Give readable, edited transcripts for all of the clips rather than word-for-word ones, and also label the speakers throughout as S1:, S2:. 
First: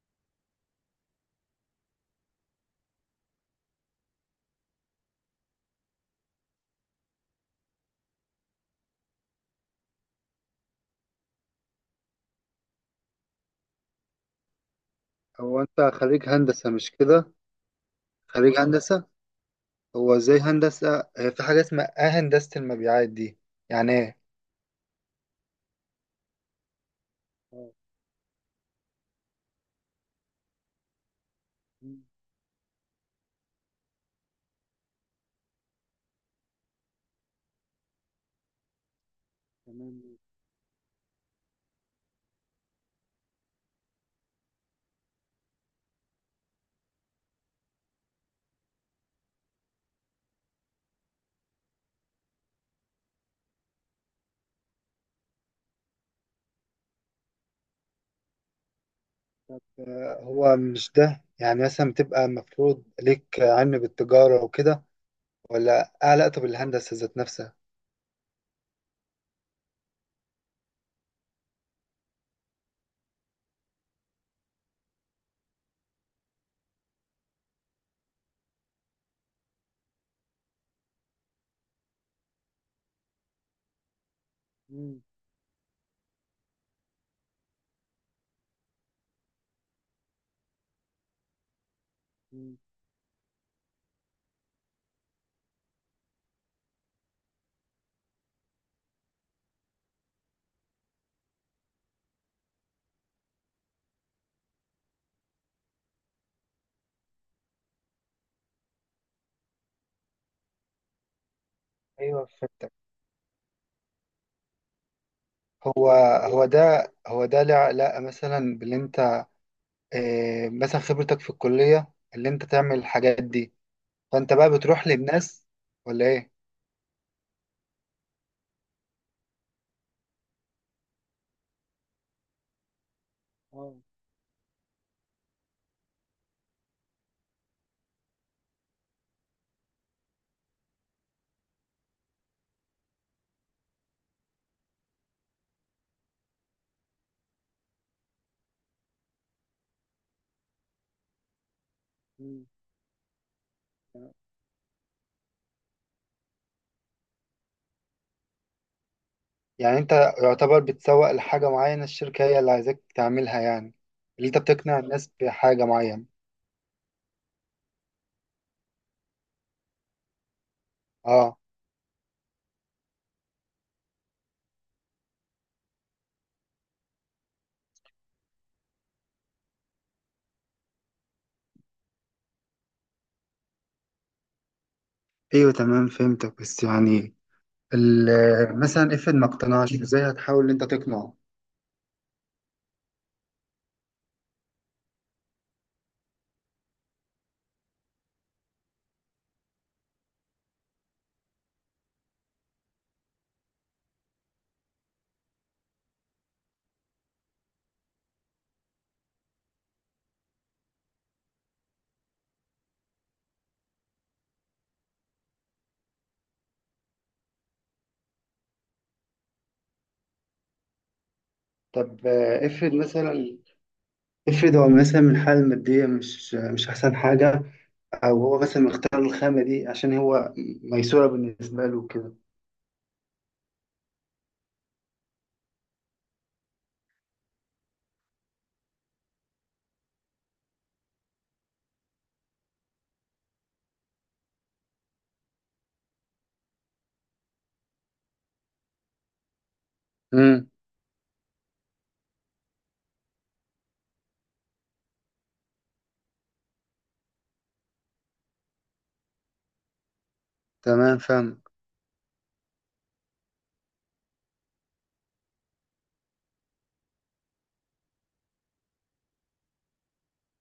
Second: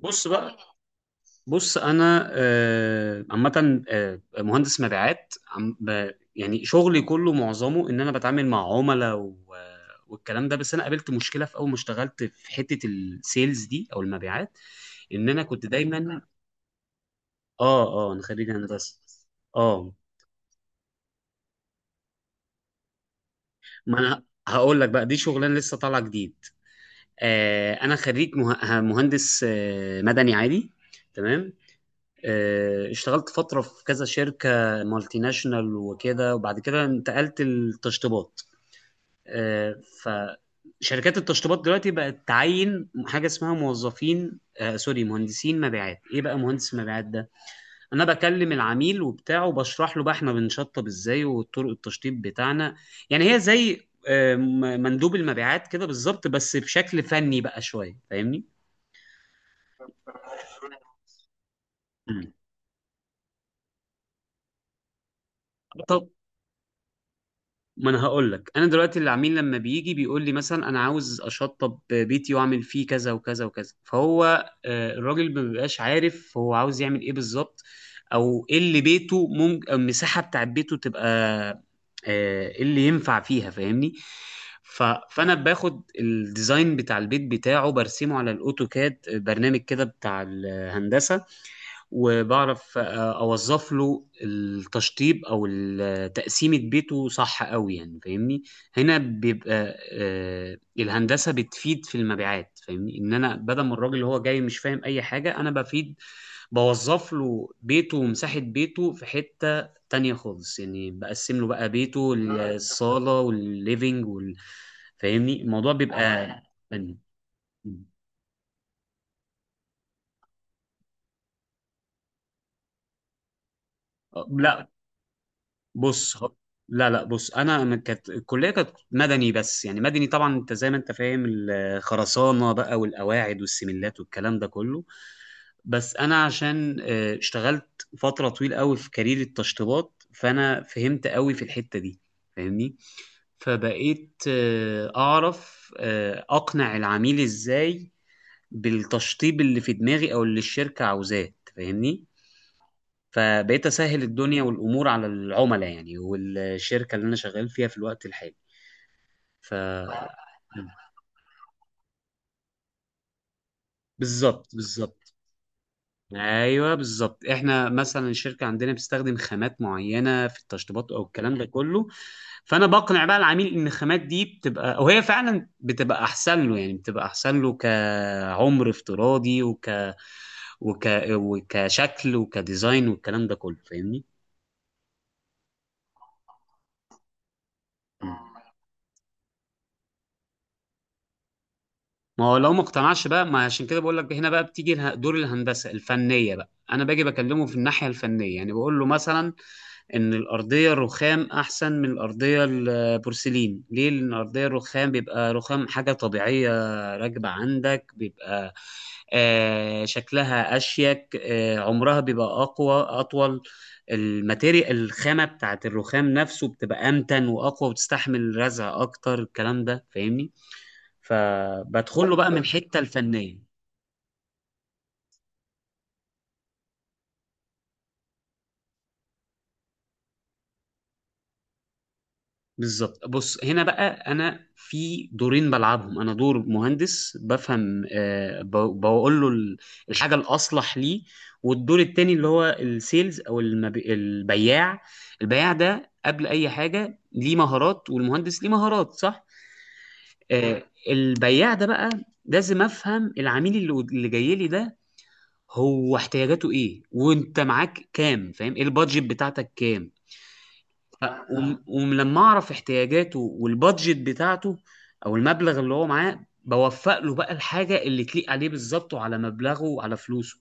S1: بص بقى. بص انا آه، عامه، مهندس مبيعات يعني شغلي كله معظمه ان انا بتعامل مع عملاء والكلام ده. بس انا قابلت مشكله في اول ما اشتغلت في حته السيلز دي او المبيعات، ان انا
S2: هو
S1: كنت
S2: انت
S1: دايما.
S2: خريج هندسة مش كده؟
S1: اه اه انا خريج
S2: خريج
S1: هندسه.
S2: هندسة.
S1: اه،
S2: هو زي هندسة هي في حاجة اسمها هندسة المبيعات دي، يعني
S1: ما
S2: ايه؟
S1: انا هقول لك بقى دي شغلانه لسه طالعه جديد.
S2: اه.
S1: انا خريج مهندس مدني عادي. تمام.
S2: مم،
S1: اشتغلت فترة في كذا شركة مالتي ناشونال وكده، وبعد كده انتقلت للتشطيبات. آه،
S2: تمام.
S1: فشركات التشطيبات دلوقتي بقت تعين حاجة اسمها موظفين، سوري، مهندسين مبيعات. ايه بقى مهندس مبيعات ده؟ انا بكلم العميل وبتاعه، وبشرح له بقى احنا بنشطب ازاي وطرق التشطيب بتاعنا. يعني هي زي مندوب المبيعات كده بالظبط، بس بشكل فني بقى شوية، فاهمني؟
S2: هو مش ده يعني مثلا بتبقى
S1: مم.
S2: مفروض ليك علم بالتجارة وكده ولا
S1: طب
S2: علاقة بالهندسة ذات نفسها؟
S1: ما انا هقول لك، انا دلوقتي العميل لما بيجي بيقول لي مثلا انا عاوز اشطب بيتي واعمل فيه كذا وكذا وكذا، فهو الراجل ما بيبقاش عارف هو عاوز يعمل ايه بالظبط، او ايه اللي بيته ممكن المساحه بتاعت بيته تبقى، ايه اللي ينفع فيها. فاهمني؟ ف...
S2: مم،
S1: فانا باخد الديزاين بتاع البيت بتاعه، برسمه على الاوتوكاد، برنامج كده بتاع الهندسه،
S2: مم.
S1: وبعرف اوظف له التشطيب او تقسيمة بيته صح قوي يعني. فاهمني؟ هنا بيبقى الهندسة بتفيد في المبيعات، فاهمني، ان انا بدل ما الراجل اللي هو جاي مش فاهم اي حاجة، انا بفيد، بوظف له بيته ومساحة بيته في حتة تانية خالص، يعني بقسم له بقى بيته،
S2: ايوه فهمتك.
S1: الصالة والليفينج فاهمني الموضوع
S2: هو
S1: بيبقى.
S2: هو ده
S1: تمام.
S2: هو ده له علاقة مثلا باللي انت مثلا خبرتك في الكلية اللي انت تعمل الحاجات دي، فانت بقى
S1: لا،
S2: بتروح للناس ولا
S1: بص هو-
S2: ايه؟
S1: لا، لا، بص انا، كانت الكليه كانت مدني، بس يعني مدني طبعا انت زي ما انت فاهم، الخرسانه بقى والقواعد
S2: اه.
S1: والسملات والكلام ده كله. بس انا عشان اشتغلت فتره طويله قوي في كارير التشطيبات، فانا فهمت قوي في الحته دي، فاهمني، فبقيت اعرف اقنع العميل ازاي بالتشطيب اللي في دماغي، او اللي الشركه عاوزاه، أنت فاهمني؟ فبقيت اسهل الدنيا والامور على العملاء يعني، والشركه اللي انا شغال فيها في الوقت الحالي. ف
S2: يعني انت يعتبر بتسوق لحاجة معينة، الشركة هي اللي عايزاك تعملها يعني، اللي انت
S1: بالظبط،
S2: بتقنع الناس
S1: بالظبط.
S2: بحاجة معينة.
S1: ايوه بالظبط، احنا مثلا الشركه عندنا بتستخدم خامات معينه في التشطيبات او الكلام
S2: اه.
S1: ده كله، فانا بقنع بقى العميل ان الخامات دي بتبقى، او هي فعلا بتبقى احسن له، يعني بتبقى احسن له كعمر افتراضي، وك وك وكشكل وكديزاين والكلام ده كله، فاهمني؟
S2: ايوه تمام فهمتك، بس يعني مثلا افرض ما اقتنعش ازاي هتحاول ان انت تقنعه.
S1: ما هو لو ما اقتنعش بقى، ما عشان كده بقول لك، هنا بقى بتيجي دور الهندسه الفنيه بقى، انا باجي بكلمه في الناحيه الفنيه، يعني بقول له مثلا ان الارضيه الرخام احسن من الارضيه البورسلين، ليه؟ لان الارضيه الرخام بيبقى رخام، حاجه طبيعيه راكبه عندك، بيبقى آه شكلها اشيك، آه عمرها بيبقى اقوى اطول، الماتيريال، الخامه بتاعت الرخام نفسه بتبقى امتن واقوى وتستحمل رزع اكتر، الكلام ده فاهمني؟
S2: طب
S1: فبدخل له بقى من
S2: افرض
S1: الحته الفنيه.
S2: مثلا، افرض هو مثلا من الحالة المادية مش احسن حاجة، او هو مثلا مختار الخامة دي عشان هو ميسورة بالنسبة له كده.
S1: بالظبط. بص، هنا بقى انا في دورين بلعبهم، انا دور مهندس بفهم، بقول له الحاجه الاصلح ليه، والدور التاني اللي هو السيلز او البياع، البياع ده قبل اي حاجه ليه مهارات، والمهندس ليه مهارات، صح؟
S2: امم،
S1: آه، البياع ده بقى لازم افهم العميل اللي جاي لي ده، هو احتياجاته ايه، وانت معاك كام، فاهم، ايه البادجت بتاعتك كام.
S2: تمام
S1: ف-
S2: فاهم.
S1: ولما اعرف احتياجاته والبادجت بتاعته، او المبلغ اللي هو معاه، بوفق له بقى الحاجه اللي تليق عليه بالظبط، وعلى مبلغه وعلى فلوسه.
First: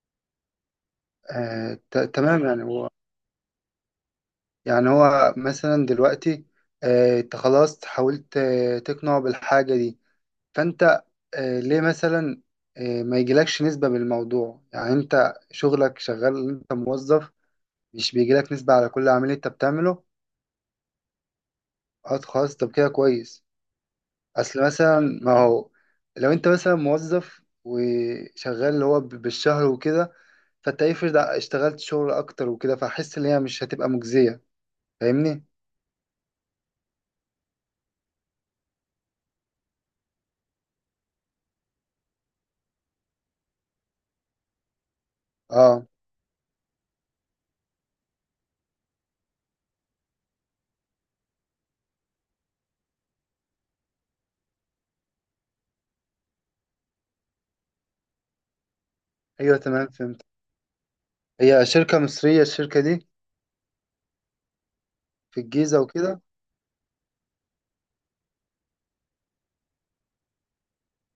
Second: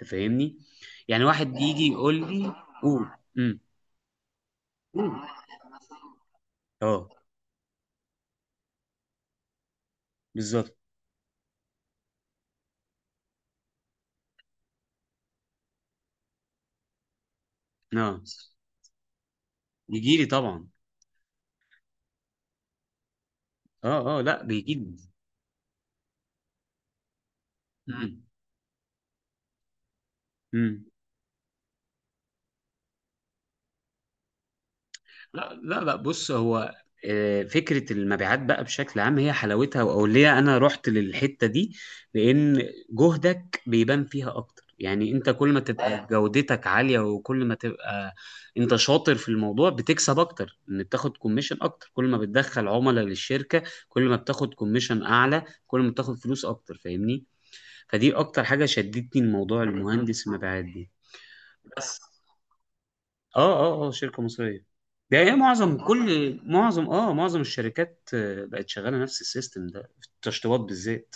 S1: انت فاهمني؟ يعني واحد يجي يقول
S2: تمام
S1: لي،
S2: يعني،
S1: قول. امم.
S2: يعني هو مثلا دلوقتي
S1: اه.
S2: انت خلاص حاولت تقنعه بالحاجة دي،
S1: بالظبط.
S2: فانت ليه مثلا ما يجيلكش نسبة بالموضوع، يعني انت شغلك شغال، انت موظف، مش
S1: اه،
S2: بيجيلك نسبة على كل عميل انت بتعمله؟
S1: يجي لي طبعا.
S2: اه خلاص طب كده كويس.
S1: اه، اه، لا
S2: اصل
S1: بيجي
S2: مثلا ما هو لو انت مثلا موظف وشغال اللي هو بالشهر وكده، فانت
S1: لي.
S2: افرض اشتغلت شغل اكتر وكده، فحس ان هي مش هتبقى مجزية، فاهمني.
S1: لا، لا، لا، بص هو فكرة المبيعات بقى بشكل عام، هي حلاوتها، أو ليه أنا رحت للحتة دي، لأن جهدك بيبان فيها أكتر، يعني أنت كل ما
S2: اه
S1: تبقى، ايوه، جودتك عالية، وكل ما تبقى أنت شاطر في الموضوع، بتكسب أكتر، إن بتاخد كوميشن أكتر، كل ما بتدخل عملاء للشركة، كل ما بتاخد كوميشن أعلى، كل ما بتاخد فلوس أكتر، فاهمني؟ فدي أكتر حاجة شدتني،
S2: ايوه
S1: الموضوع
S2: تمام فهمت.
S1: المهندس المبيعات دي.
S2: هي شركة
S1: بس.
S2: مصرية الشركة دي،
S1: اه، اه، اه، شركة مصرية. ده هي
S2: في الجيزة
S1: معظم،
S2: وكده.
S1: كل معظم اه معظم الشركات بقت شغالة نفس السيستم ده في التشطيبات بالذات.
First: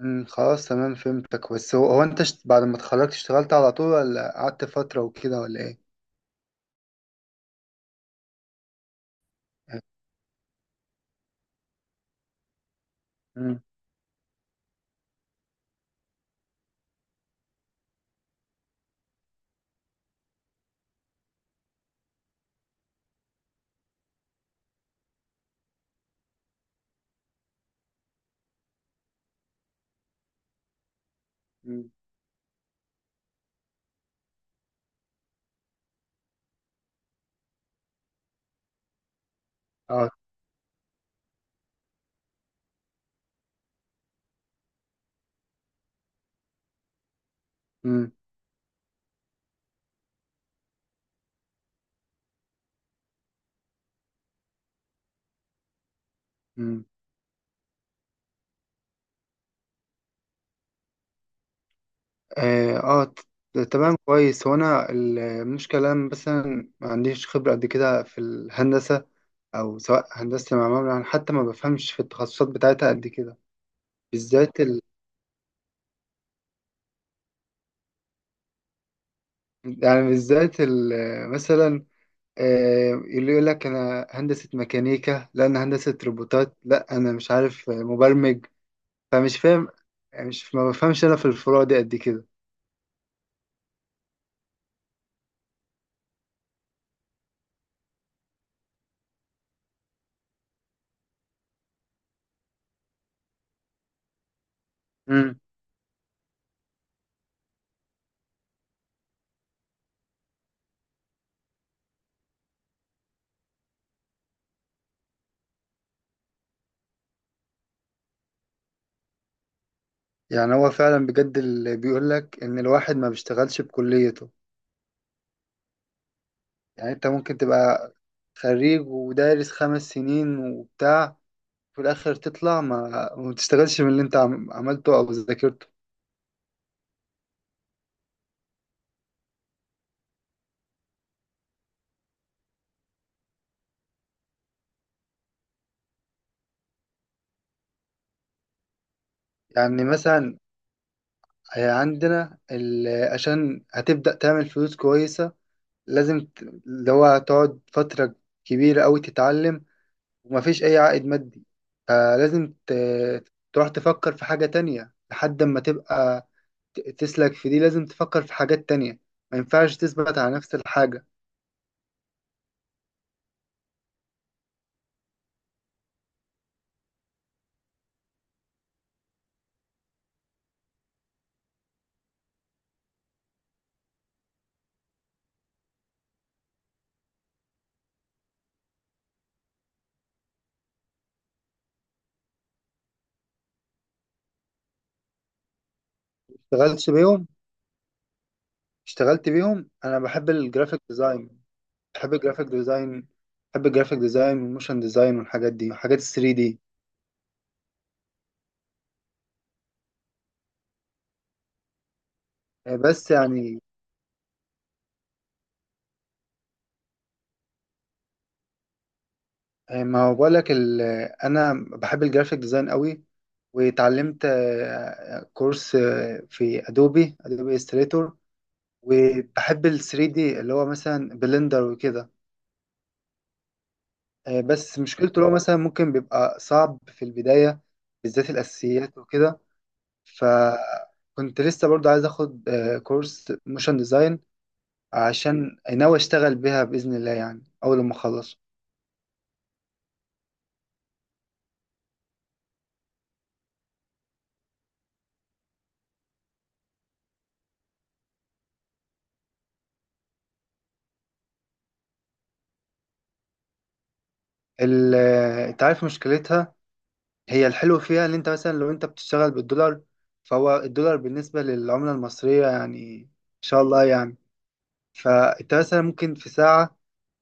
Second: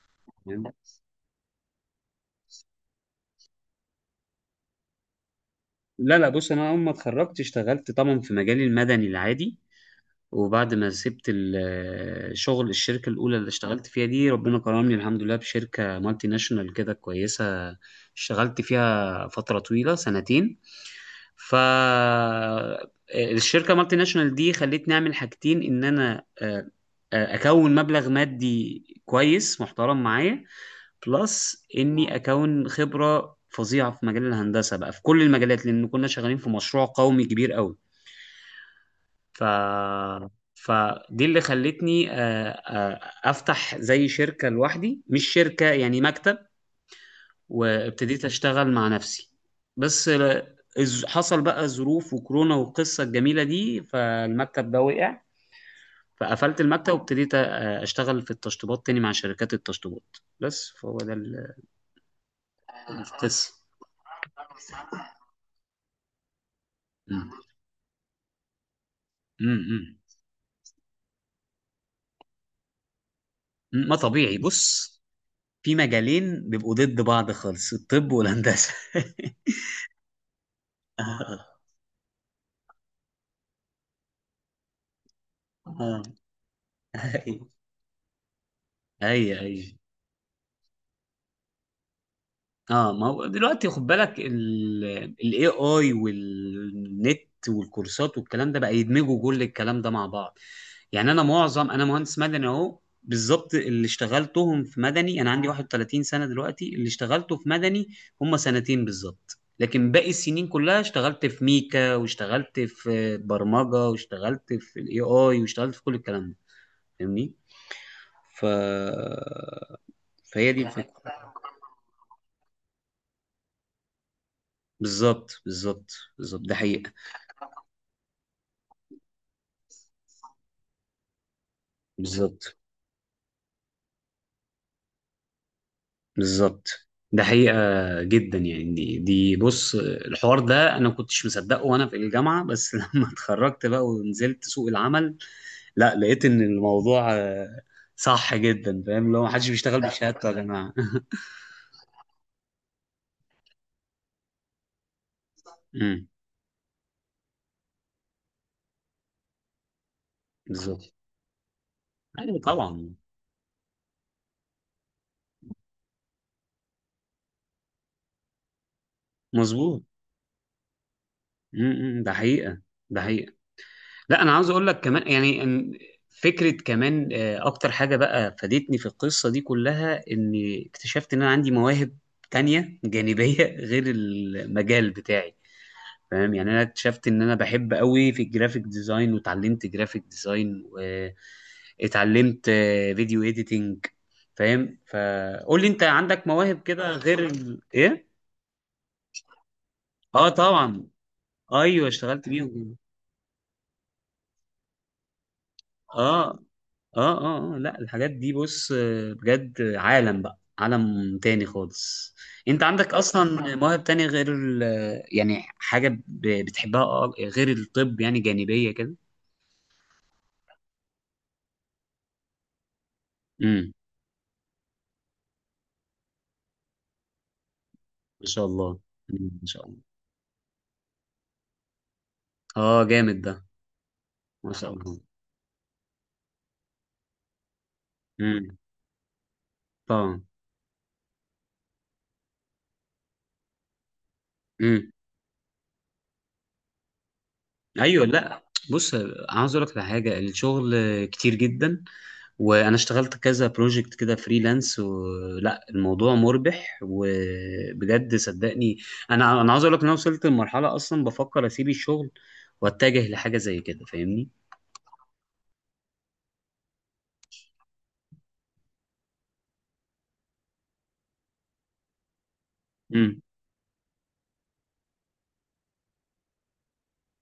S2: خلاص
S1: يعني.
S2: تمام فهمتك، بس هو انت بعد ما اتخرجت اشتغلت على طول ولا قعدت فترة وكده ولا ايه؟
S1: لا، لا، بص انا اول ما اتخرجت اشتغلت طبعا في مجالي المدني العادي، وبعد ما سبت الشغل، الشركة الأولى اللي
S2: امم.
S1: اشتغلت فيها دي، ربنا كرمني الحمد لله بشركة مالتي ناشونال كده كويسة، اشتغلت فيها فترة طويلة، سنتين. ف الشركة مالتي ناشونال دي خلتني أعمل حاجتين، إن أنا أكون مبلغ مادي كويس محترم معايا، بلس
S2: امم.
S1: إني أكون خبرة فظيعة في مجال الهندسة بقى في كل المجالات، لأن كنا شغالين في مشروع قومي كبير قوي. ف
S2: اه.
S1: فدي اللي خلتني افتح زي شركة لوحدي، مش شركة يعني، مكتب،
S2: امم.
S1: وابتديت اشتغل مع نفسي. بس حصل بقى ظروف وكورونا والقصة الجميلة دي، فالمكتب ده وقع، فقفلت
S2: امم.
S1: المكتب، اشتغل في التشطيبات تاني مع شركات التشطيبات بس، فهو ده
S2: اه.
S1: القصة.
S2: تمام كويس. هو انا المشكلة أنا مثلا ما عنديش
S1: مم.
S2: خبرة قد كده في الهندسة، او
S1: مم.
S2: سواء هندسة معمار، يعني حتى ما بفهمش في التخصصات بتاعتها قد كده،
S1: ما طبيعي.
S2: بالذات ال…
S1: بص، في مجالين بيبقوا ضد بعض خالص، الطب والهندسة.
S2: يعني بالذات ال… مثلا اللي يقول لك انا هندسة ميكانيكا، لا انا هندسة
S1: اه.
S2: روبوتات، لا انا مش
S1: اي،
S2: عارف مبرمج،
S1: اي،
S2: فمش
S1: اي.
S2: فاهم، يعني مش ما بفهمش انا في الفروع دي قد كده.
S1: اه، ما هو دلوقتي خد بالك، الاي اي والنت والكورسات والكلام ده بقى، يدمجوا كل الكلام ده مع بعض. يعني انا معظم، انا مهندس مدني اهو، بالظبط اللي اشتغلتهم في مدني، انا
S2: امم.
S1: عندي 31 سنة دلوقتي، اللي اشتغلته في مدني هم سنتين بالظبط، لكن باقي السنين كلها اشتغلت في ميكا، واشتغلت في برمجة، واشتغلت في الاي اي، واشتغلت في كل الكلام ده، فاهمني؟ ف فهي
S2: يعني
S1: دي
S2: هو فعلا
S1: الفكرة.
S2: بجد اللي بيقول لك ان الواحد ما بيشتغلش بكليته.
S1: بالظبط، بالظبط. بالظبط، ده حقيقة.
S2: يعني انت ممكن تبقى خريج ودارس 5 سنين وبتاع، في الاخر
S1: بالظبط،
S2: تطلع ما بتشتغلش من اللي انت عملته او ذاكرته.
S1: بالظبط، ده حقيقة جدا يعني. دي بص، الحوار ده أنا ما كنتش مصدقه وأنا في الجامعة بس، لما اتخرجت بقى ونزلت سوق العمل، لا لقيت إن الموضوع صح جدا، فاهم اللي هو محدش بيشتغل
S2: يعني
S1: بشهادته يا
S2: مثلا
S1: جماعة.
S2: عندنا عشان هتبدأ تعمل فلوس كويسة
S1: أمم،
S2: لازم اللي هو تقعد فترة كبيرة أوي تتعلم، ومفيش أي
S1: بالظبط.
S2: عائد مادي،
S1: أيوة
S2: فلازم
S1: طبعا.
S2: تروح تفكر في حاجة تانية لحد ما تبقى تسلك في دي، لازم تفكر في حاجات تانية، ما ينفعش
S1: مظبوط.
S2: تثبت على نفس الحاجة.
S1: أمم، أمم، ده حقيقة. ده حقيقة. لا انا عاوز اقول لك كمان يعني، إن فكره كمان اكتر حاجه بقى فادتني في القصه دي كلها، اني اكتشفت ان انا عندي مواهب تانية جانبيه غير المجال بتاعي. فاهم يعني؟ انا اكتشفت ان انا بحب قوي في الجرافيك ديزاين، واتعلمت جرافيك ديزاين، واتعلمت فيديو اديتنج. فاهم؟ فقول لي انت عندك مواهب كده
S2: اشتغلتش
S1: غير
S2: بيهم؟
S1: ايه؟
S2: اشتغلت بيهم أنا
S1: اه
S2: بحب الجرافيك
S1: طبعا.
S2: ديزاين،
S1: ايوه
S2: بحب
S1: اشتغلت
S2: الجرافيك
S1: بيهم.
S2: ديزاين، بحب الجرافيك ديزاين والموشن ديزاين والحاجات دي وحاجات
S1: اه
S2: الثري دي.
S1: اه لا، الحاجات دي بص بجد عالم بقى، عالم تاني خالص. انت عندك
S2: بس
S1: اصلا
S2: يعني
S1: مواهب تانية غير ال. يعني حاجة بتحبها غير الطب يعني، جانبية كده.
S2: ما هو بقول لك ال… انا بحب الجرافيك ديزاين قوي،
S1: امم.
S2: واتعلمت كورس في ادوبي استريتور،
S1: ما شاء الله. مم، ما شاء
S2: وبحب
S1: الله.
S2: ال 3 دي اللي هو مثلا بلندر وكده.
S1: اه، جامد ده. ما شاء
S2: بس
S1: الله.
S2: مشكلته اللي هو مثلا ممكن بيبقى صعب في البداية، بالذات
S1: امم.
S2: الاساسيات وكده.
S1: طبعا.
S2: فكنت لسه برضو عايز اخد كورس موشن ديزاين،
S1: امم.
S2: عشان ناوي اشتغل بيها باذن الله يعني اول ما
S1: ايوه،
S2: اخلص.
S1: لا، بص، عاوز اقول لك على حاجة، الشغل كتير جدا، وانا اشتغلت كذا بروجكت كده فريلانس، ولا الموضوع مربح، وبجد صدقني، انا عاوز اقول لك ان انا وصلت لمرحله اصلا بفكر اسيب الشغل واتجه لحاجه زي كده. فاهمني؟
S2: انت عارف مشكلتها، هي الحلو فيها ان انت مثلا لو انت بتشتغل بالدولار، فهو الدولار بالنسبة للعملة المصرية يعني ان
S1: امم.
S2: شاء الله يعني، فانت مثلا ممكن في ساعة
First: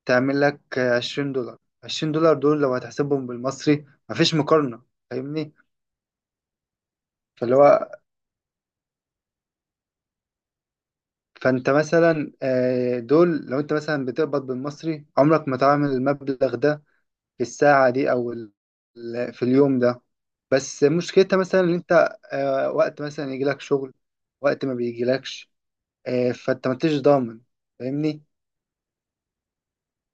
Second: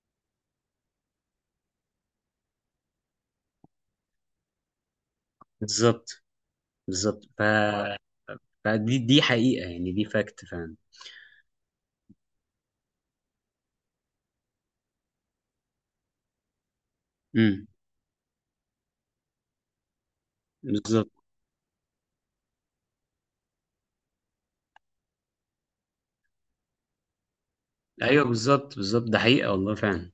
S2: تعمل لك $20، $20 دول لو هتحسبهم بالمصري مفيش مقارنة، فاهمني.
S1: بالظبط، بالظبط.
S2: فاللي هو
S1: فدي حقيقه يعني، دي فاكت فعلا.
S2: فانت مثلا دول لو انت مثلا بتقبض بالمصري عمرك ما تعمل المبلغ ده في
S1: امم.
S2: الساعة دي او في اليوم ده، بس
S1: بالظبط.
S2: مشكلتها مثلا ان انت وقت مثلا يجيلك شغل وقت ما بيجيلكش، فانت ما انتش ضامن فاهمني.
S1: ايوه، بالظبط، بالظبط، ده حقيقه والله فعلا.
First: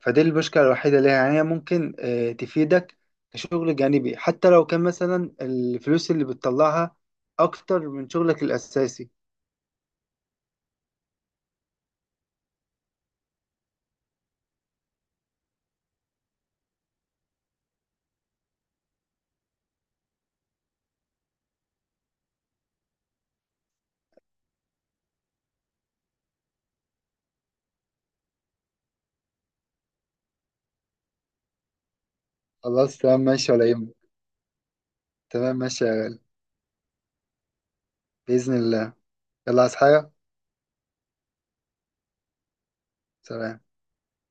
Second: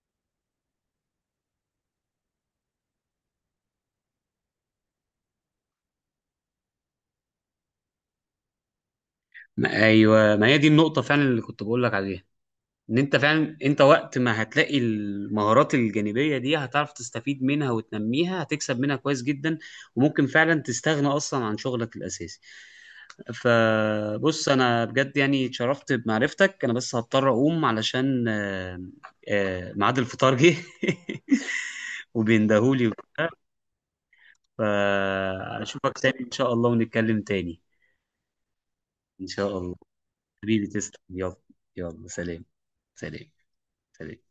S2: فدي المشكله الوحيده ليها، يعني هي ممكن تفيدك كشغل جانبي حتى لو كان مثلا الفلوس اللي بتطلعها اكتر من شغلك الاساسي.
S1: ايوه، ما هي دي النقطه فعلا اللي كنت بقول لك عليها، ان انت فعلا انت وقت ما هتلاقي المهارات الجانبيه دي، هتعرف تستفيد منها وتنميها، هتكسب منها كويس جدا، وممكن فعلا تستغنى اصلا عن شغلك الاساسي. فبص انا بجد يعني اتشرفت بمعرفتك، انا بس هضطر اقوم علشان ميعاد الفطار جه وبيندهولي
S2: خلاص تمام
S1: وبتاع.
S2: ماشي ولا يهمك. تمام ماشي يا
S1: فاشوفك
S2: غالي،
S1: تاني ان شاء الله، ونتكلم تاني.
S2: باذن الله.
S1: ان شاء
S2: يلا عايز
S1: الله.
S2: حاجه؟
S1: حبيبي تسلم، يلا. يلا، سلام. سلام.
S2: سلام.
S1: سلام.